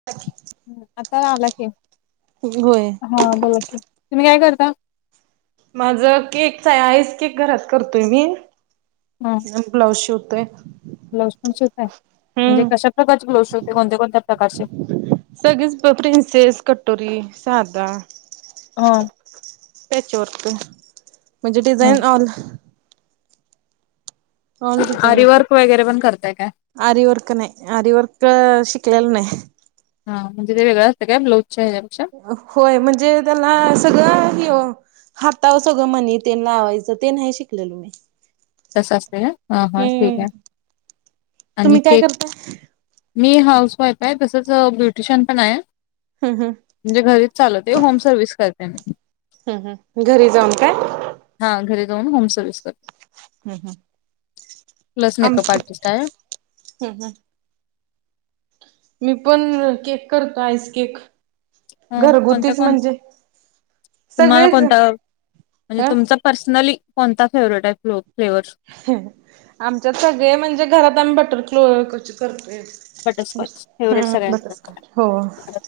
[unintelligible] आता आला की, होय. हा बोला की, तुम्ही काय करता? माझं केकचं आहे, आईस केक घरात करतोय मी. हा आणि ब्लाऊज शिवतोय. ब्लाऊज पण शिवतांय, म्हणजे हम्म. कशा प्रकारचे ब्लाउज शिवताय, कोणत्या-कोणत्या प्रकारचे. सगळेच प्रिनसेस कटोरी सध. ह. त्याच्यावर म्हणजे हा डिझाईन ऑल. हलडिझैन आरी सर. वर्क वगैरे पण करताय काय? आरीवर्क नाही आरीवर्क शिकलेला नाही. हा म्हणजे ते वेगं असतं काय्लाजच्या या्याे. होय म्हणजे त्याला सगळं य. हातावं सगळं म्हनी ते लावायचं ते नाही शिकलेलु मी. त स असतते का हा हा ठीक हम्म. आहे. आणि तुम्ही काय केक करताय? मी हाऊस वाईफ आहे तसंच ब्युटिशियन पण आहे. हम हम. म्हणजे घरीच चालवते होम सर्वि्हस करते म. हम हम घरी जाऊन काय. हा घरी जाऊन होम सर्विस करतो हम्म. प्लस मेकअप आर्टिस्ट आहे. हम् हम्. मी पण केक करतो आईस केक. ह कोणत्या घरगुतीच कोण म्हणजे तुम्हाला सगळेच कोणता म्हणजे अ तुमचा. पर्सनली कोणता फेवरेट आहे फ फ्लेवरस. आमच्यात सगळे म्हणजे घरात आम्ही बटर कलो कशी करतय. बटरस्कॉच फेवरेट हम् सगळ्यांचा? बटस हो.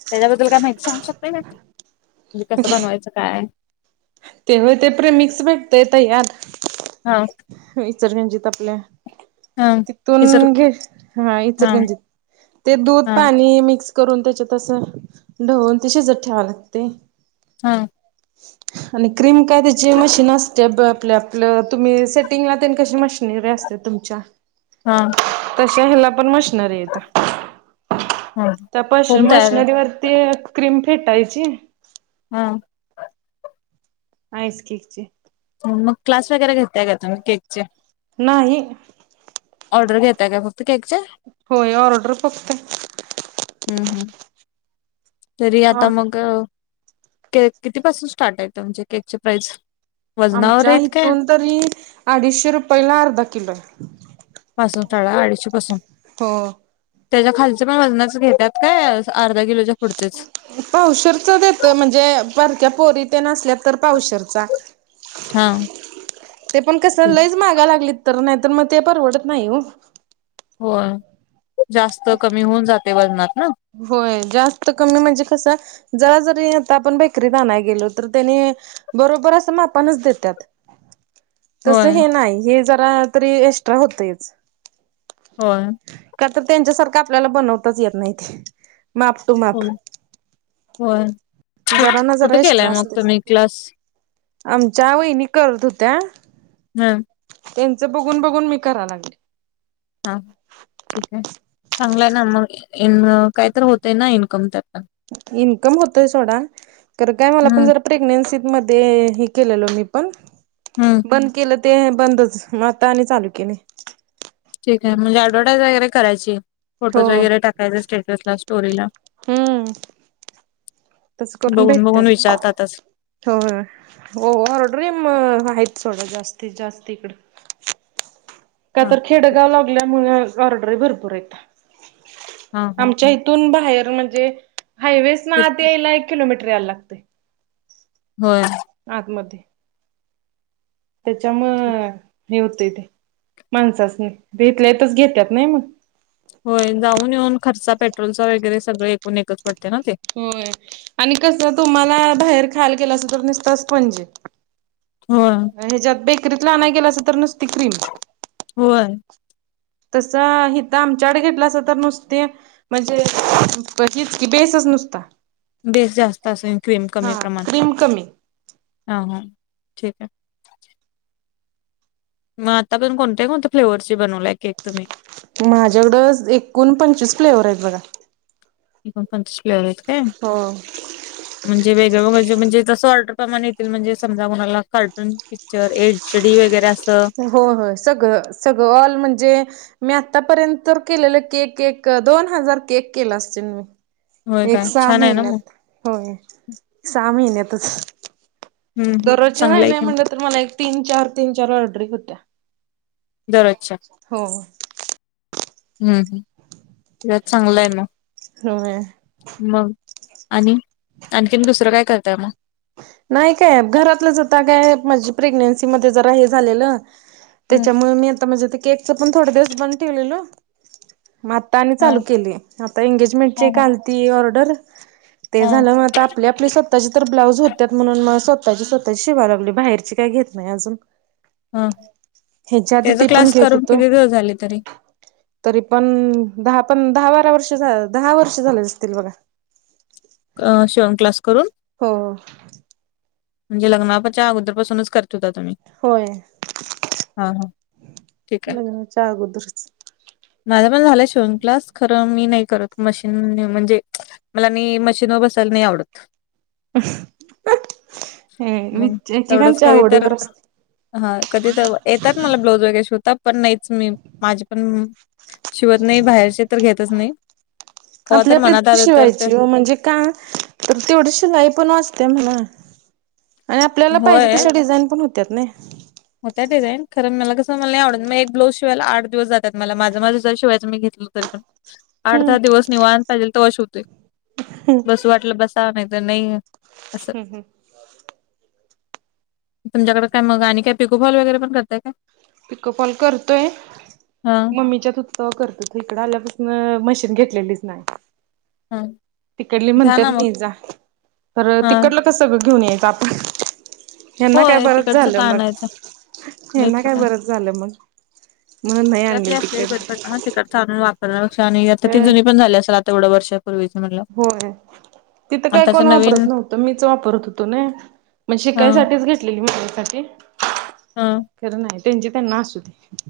त्याच्याबद्दल काय माहिती सांगू शकते ना म्हणजे कसं बनवायचं काय. ते होय ते प्रे मिक्स भेटते येत यार. हा. विचर्गंजीत आपल्या. हा विसर तिथून घे हा इचडक्यांचे ते दूध हा पाणी मिक्स. करून त्याच्या तसं ढवून तशी ज ठेवा लागते. हा. आणि क्रीम काय त्याची मशीन असते आप आपलं तुम्ही सेटिंगलानी कशी मशनरी असते. तर तुमच्या. हा. तशी हला पण मस्त. नरी य हा प होम तयार मशनरी वरती. क्रीम फेटायची. हा. आईस केक चे. मग क्लास वगैरे घेतताय का तुम्ही केकचे. नाही. ऑर्डर घेताय का फक्त केक. होय ऑर्डर फक्त. हम् हम्. तरी आता ऑर्डर मग के कितीपासून स्टार्ट आहेेत तुमचे केकचे प्राइज. आमच्या हीथून तरी अडीचशे रुपयला अर्धा किलो हे. पासून तर ना अडीचशे पासून. हो. त्याच्या खालच्या पण वजनाचे घेतात काय अर्धा किलोच्या पुढचेच. पावशेरच देतोय म्हणजे बारक्या पोरी तेन असल्या तर पावशेरचा. हा ते पण कस ठीक लईच माग लागली तर नाहीतर मग ते परवडत नाही ओ. होय जास्त कमी होऊन जातय वजनात ना. होय जास्त कमी म्हणजे कसं जरा जरी आता आपण बेकरीत आणाय गेलो तर त्यानी बरोबर अस मापानच देत्यात. तस होय हे नाही हे जरा तरी एक्स्ट्रा होतयच. होय का तर त्यांच्यासारखं आपल्याला बनवताच येत नाही ते माप माप होय होय. जरा ना जरा कुठे केलाय एक्स्ट्रा मग असतय. तुम्ही क्लास आमच्या वहिणी करत होत्या मम त्यांच बघून बघून मी करा लागले. हा ठीक आहे, चांगलाय ना मग ईन काही तर होतय ना इनकम त्यात ना इनकम होतोय सोडा खरं काय मला पण हम्म जर प्रेग्नेन्सीत मध्ये हे केलेलो मी पण हम्म बंद केलं ते बंदच म आता आणि चालू केलय. ठीक आहे म्हणजे ऍडवटाईज वगैर करायची हो फोटोज वगैरे टाकायचे स्टेटसला, स्टोरीला. हम्म तस करून बघून भेटत्यात बघून ना विचारतातच होय हो हो ऑर्डरी म आहेत सोडा जास्तीत जास्ती इकड. का हा तर ठीक खेडगाव लागल्यामुळे ऑर्डरी भरपूर आहेत हा हा आमच्या इथ तून बाहेर म्हणजे हायवेसन ठीक. आत यायला एक किलोमीटर यायला लागतय. होय आतमध्ये त्याच्यामुळ हे होतंय ते माणसांसनी ते इथल्या इथच घेत्यात नाही मग. होय जाऊन येऊन खर्चा पेट्रोलचा वगैरे सगळं एकूण एकच पडतय ना ते होय आणि कसं तुम्हाला बाहेर खायला गेलो असतो तर निसता स्पंजी होय ह्याच्यात बेकरीतला आणाय गेल असत तर नुसती क्रीम होय तसा हिथ आमच्याकड घेतलसा तर नुसते म्हणजे बघीच की बेसच नुसता बेस जास्त असेल, क्रीम कमी हा प्रमाण क्रीम कमी हा हा ठीक आहे मग आतापर्यंत कोणत्या कोणत्या फ्लेवरचे बनवलाय केक तुम्ही माझ्याकड ज एकूण पंचवीस फ्लेवर आहेत बघा. ऐकूण पंचवीस फ्लेवर आहेत काय? हो म्हणजे वेगळं व्हरजन म्हणजे जस ऑर्डर प्रमाणे येतील म्हणजे समजा कोणाला कार्टून की त्याच्या वर एचडी वगैरे असं होय होय सगळ सगळ ऑल म्हणजे मी आतापर्यंत तर केलेले केक केक दोन हजार केक केलो असेल मी होय एक काय सहा छान आहे ना मग महिन्यात होय सहा महिन्यातच हम्म हम्म. दरोजच्या चांगलं नाही आहे नाही की मग म्हणलं तर मला एक तीन -चार तीन- चार ऑर्डरी होत्या. दररोजच्या हो हम्म हम्म यात चांगलय न म होय मग आणि आणखीन दुसरं काय करताय मग नाही काय घरातलंच आता काय माझं प्रेग्नेन्सी मध्ये जरा हे झालेलं हा त्यांच्यामुळे मी आता माझ्या ते केकच पण थोड दिवस बंद केलेलो आणि चालू हा केली आता एंगेजमेंटची एक हा आलती ऑर्डर ते झालं मग आपली आपली स्वतःची तर ब्लाऊज होत्यात म्हणून मग स्वतःची स्वतःची शिवा लागलोय बाहेरची काय घेत नाही अजून हा हयाच्या आधी त्याचा ते पण क्लास घेत करून होतो किती दिवस झाले तरी तरी पण दहा पण दहा बारा वर्षं दहा वर्षं झाले असतील बघा अ शिवण क्लास करून हो म्हणजे लग्नाच्या अगोदर पासूनच करत्यात होय हा हा ठीक आहे [inaudible] लग्नाच्या अगोदरच माझा पण झालं शिवन क्लास खरं मी नाही करत मशीन नाही म्हणजे मला मी मशीन वर बसायला नाही आवडत ह मग एकेकांच्या आवडीवर असते हा कधी तर येतात मला ब्लाऊज वगैरे शिवता पण नाहीच मी माझे पण शिवत नाही बाहेरचे तर घेतच नाही कव्हा आपले आपले मनात तर आलं ते शिवायचे हो म्हणजे का तर तेवढी शिलाई पण वाचत्या म्हणा आणि आपल्याला पाहिजे तशी डिझाईन पण होत्या त्यात नाही [inaudible] होतय डिझाईन खरं मला कसं मला नाही आवडत मग एक ब्लाउज शिवायला आठ दिवस जात्यात मला माझं माझं शिवायच मी घेतलो तर आठ हम्म दहा दिवस निवांत पाहिजेल तवा शिवतोय बसू वाटलं बसा नाही तर नाही असं हम्म हम्म तुमच्याकडे काय मग आणि काय पिकोफॉल वगैरे पण करताय काय पिकपॉल करतोय हां, मम्मीच्यात तवा करत होतो इकडे आल्यापासून मशीन घेतलेलीच नाही हा तिकडली म्हणतात नाही जा खंर हां, तिकडलं कस सगळं घेऊन यायचं आपण हयना काय होय बरंच तिकडचं का झालं मग आणायचं? हयना काय बरंच झालं मग म्हणुन नाही आलं तिकडंन हा तिकडचं आणुन वापरण्यापेक्षा आणि आता ती जुनी पण झाली असेल आता एवढं वर्षापूर्वीच म्हटल्यावर होय तिथं काय कोण नवीन वापरत नव्हतं मीच वापरत होतो नाई म्हणजे हा शिकायसाठीच घेतलेलं [unintelligible] हा खरं नाही त्यांची त्यांना असू दे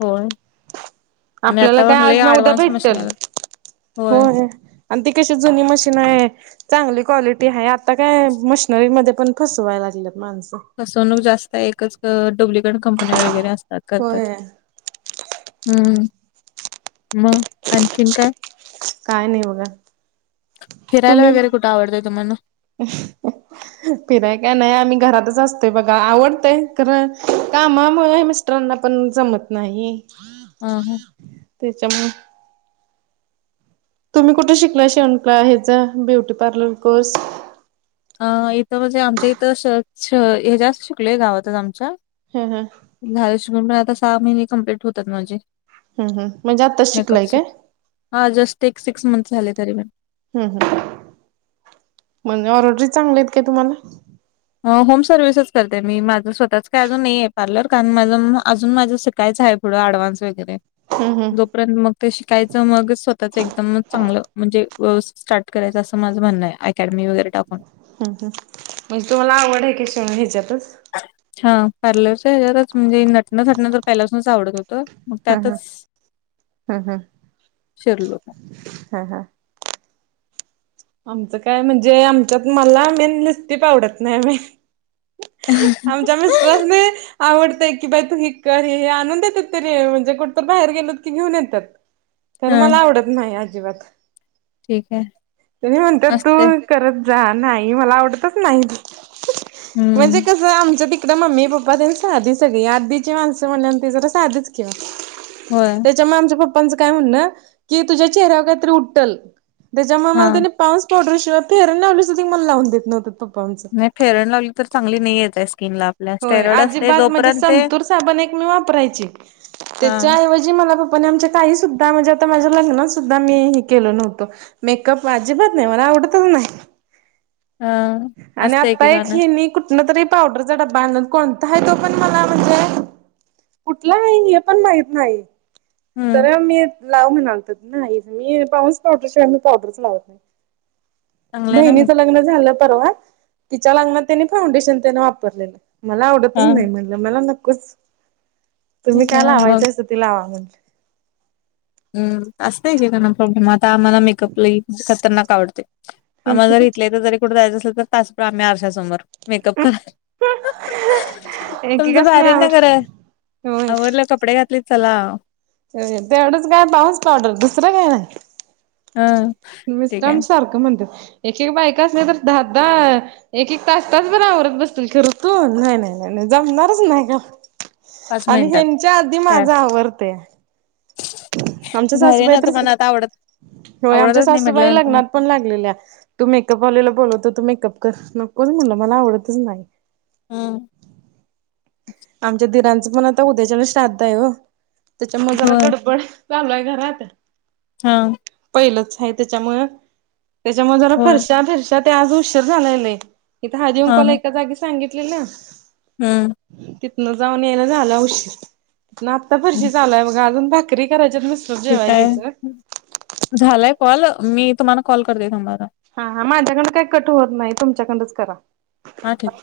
हो आपल्याला काय आज न उद्या ऍडव्हान्स मशीन भेटल आल्यात. होय आणि ती कशी जुनी मशीन आहे चांगली क्वालिटी आहे आता काय मशनरीमध्ये पण फसवाय लागलेत माणसं फसवणूक जास्त एकच डुप्लिकेट कंपन्या वगैरे असतात होय करतात हम्म मग आणखीन काय काय नाही बघा फिरायला वगैरे कुठं आवडतंय तुम्हाला ह [unintelligible] फिराय का नाही आम्ही घरातच असतोय बघा आवडतंय कारण कामामुळे मिस्त मित्रांना पण जमत नाही.. हा त्याच्यामुळे तुम्ही कुठे शिकला शिवणक्लास हचा ब्युटी पार्लर कोर्स अ इथं म्हणजे आमच्या इथं श श हेज्यात शिकलोय गावातच आमच्या हा हा.. झाले शिवून पण आता सहा महिने कंप्लीट होतात म्हणजे ह ह म्हणजे आत्ताच मेकप शिकलाय चे काय हा जस्ट एक सिक्स मंथ झाले तरीपण हम् म्हणजे ऑरडरी चांगल्या आहेत काय तुम्हाला? होम सर्व्हिसच करते मी माझं स्वतःच काय अजून नाही आहे पार्लर कारण माझ अजून माझं- कायच आहे पुढं आडव्हान्स वगैरे ह ह जोपर्यंत मग ते शिकायचं मग स्वतःच एकदम चांगलं म्हणजे असं स्टार्ट करायचं माझं म्हणं आहे अकॅडमी वगैरे टाकून ह म्हणजे तुम्हाला आवड आहे शिवण यच्यातच हा पार्लरच्या हेच्यात टच म्हणजे नटणं थटणं तर पहिल्यासूनच आवडत होत मग ह ह त्यातच ह शिरलो हा हा.. आमचं काय म्हणजे आमच्यात मला मेन लिपस्टिक आवडत नाही बाई आमच्या मिस्टरासणी आवडतय की बाई तू हे आणून देते तरी म्हणजे कुठत बाहेर गेलोत की घेऊन येतात तर मला हां, आवडत नाही अजिबात ठीक आहे. तेनी म्हणतात तू असते. करत जा नाही मला आवडतच नाही हं. म्हणजे कस आमच्या तिकडं तिकडं मम्मी पप्पा तेन साधी सगळी, आदीची माणसं म्हणल्या आणि ती जरा साधीच कि होय.. त्यामूळ आमच्या पप्पांच काय म्हण कि तुझ्या चेहऱ्यावर कायतरी उटल त्याच्यामूळ हां. पोंड्स पावडर शिवाय फेरन लावली सुद्ध मला लावून देत नव्हत पप्पा आमच फेरण लावली तर चांगली नाहीये स्किन ला आपल्या हो स्टेरॉइड असते अजिबात म्हणजे जोपर्यंत ते संतूर साबण एक मी वापरायची हां, त्याच्या ऐवजी मला पप्पांनी आमच्या काही सुद्धा म्हणजे आता माझ्या लग्नास सुद्धा मी हे केलं नव्हतं मेकअप अजिबात नाही मला आवडतच नाही हा.. आणि आत्ता एक हेणी कुठन तरी पावडरचा डबा आणला कोणता आहे तो पण मला म्हणजे कुठला आहे हे पण माहित नाही हम्म तर मी लाव म्हणालतो नाही मी पाऊंड्स पावडर शिवाय मी पावडरच लावत नाही चांगलंय ना मग. बहिणीच लग्न झालं परवा तिच्या लग्नात तेनी फाउंडेशन तेन वापरले मला आवडतच हा नाही म्ह मला नक्कोच तुम्ही ठीक काय आहे मग लावायचस त लावा म्हण हम् असतय एकेकांना प्रॉब्लेम आता आम्हाला मेकअपला लईच खरनाक आवडते.. आम्हाला म्हटलं जरी इथल्या इथ तर जरी कुठं जायचं असेल तर तास आम्ही आरशासमोर मेकअप करायाला तुमचं एकेकाच नाही भारी ना आवड खर होय आवरल कपडे घातलेत चला तेवढंच काय पाउंड्स पावडर दुसरं काय नाही हं मिस्टर तर ठीक आहे. आमच सारखं म्हणतात एक एक बायकासनी तर दहा दहा एक एक तास तास भर आवरत बसतील खरं तू नाही नाही नाही नाही जमणारच नाही गा पाच आणि मिनिटात हेंच्या आधी तयार माझा आवरतय आमच्या भारी सासूबाई ना तर तुम्हाला आता आवडत होय, आमच्या आवडतच नाही सासूबाई, म्हटल्यानंतर मग लग्नात पण लागलेल्या तू मेकअप वालीला बोलवतो, तू मेकअप कर, नकोच म्हटलं, मला आवडतच नाय. हम. आमच्या दिराचं पण आता, उद्याच्याला श्राद्ध य ओ, त्याच्यामुळे जरा होय गडबड चालूय ये घरात. हं. पहिलंच हाय त्याच्यामुळ, त्याच्यामुळे जरा होय फरशा-फिर ते आज उशीर झालेय ले, इथे हाळदी हा कुंकवाला, एका जागी सांगितलेल हम्म. तिथनं जाऊन यायला, झाला उशीर, न आत्ता फरशी चालाय बघा, अजून भाकरी करायच्यात, नस ठीक हाय, झालाय कॉल, मी तुम्हाला कॉल करते, थांबा आता. हा हा माझ्याकडन, काही कट होत नाही, तुमच्याकडंनच करा. हां, ठीक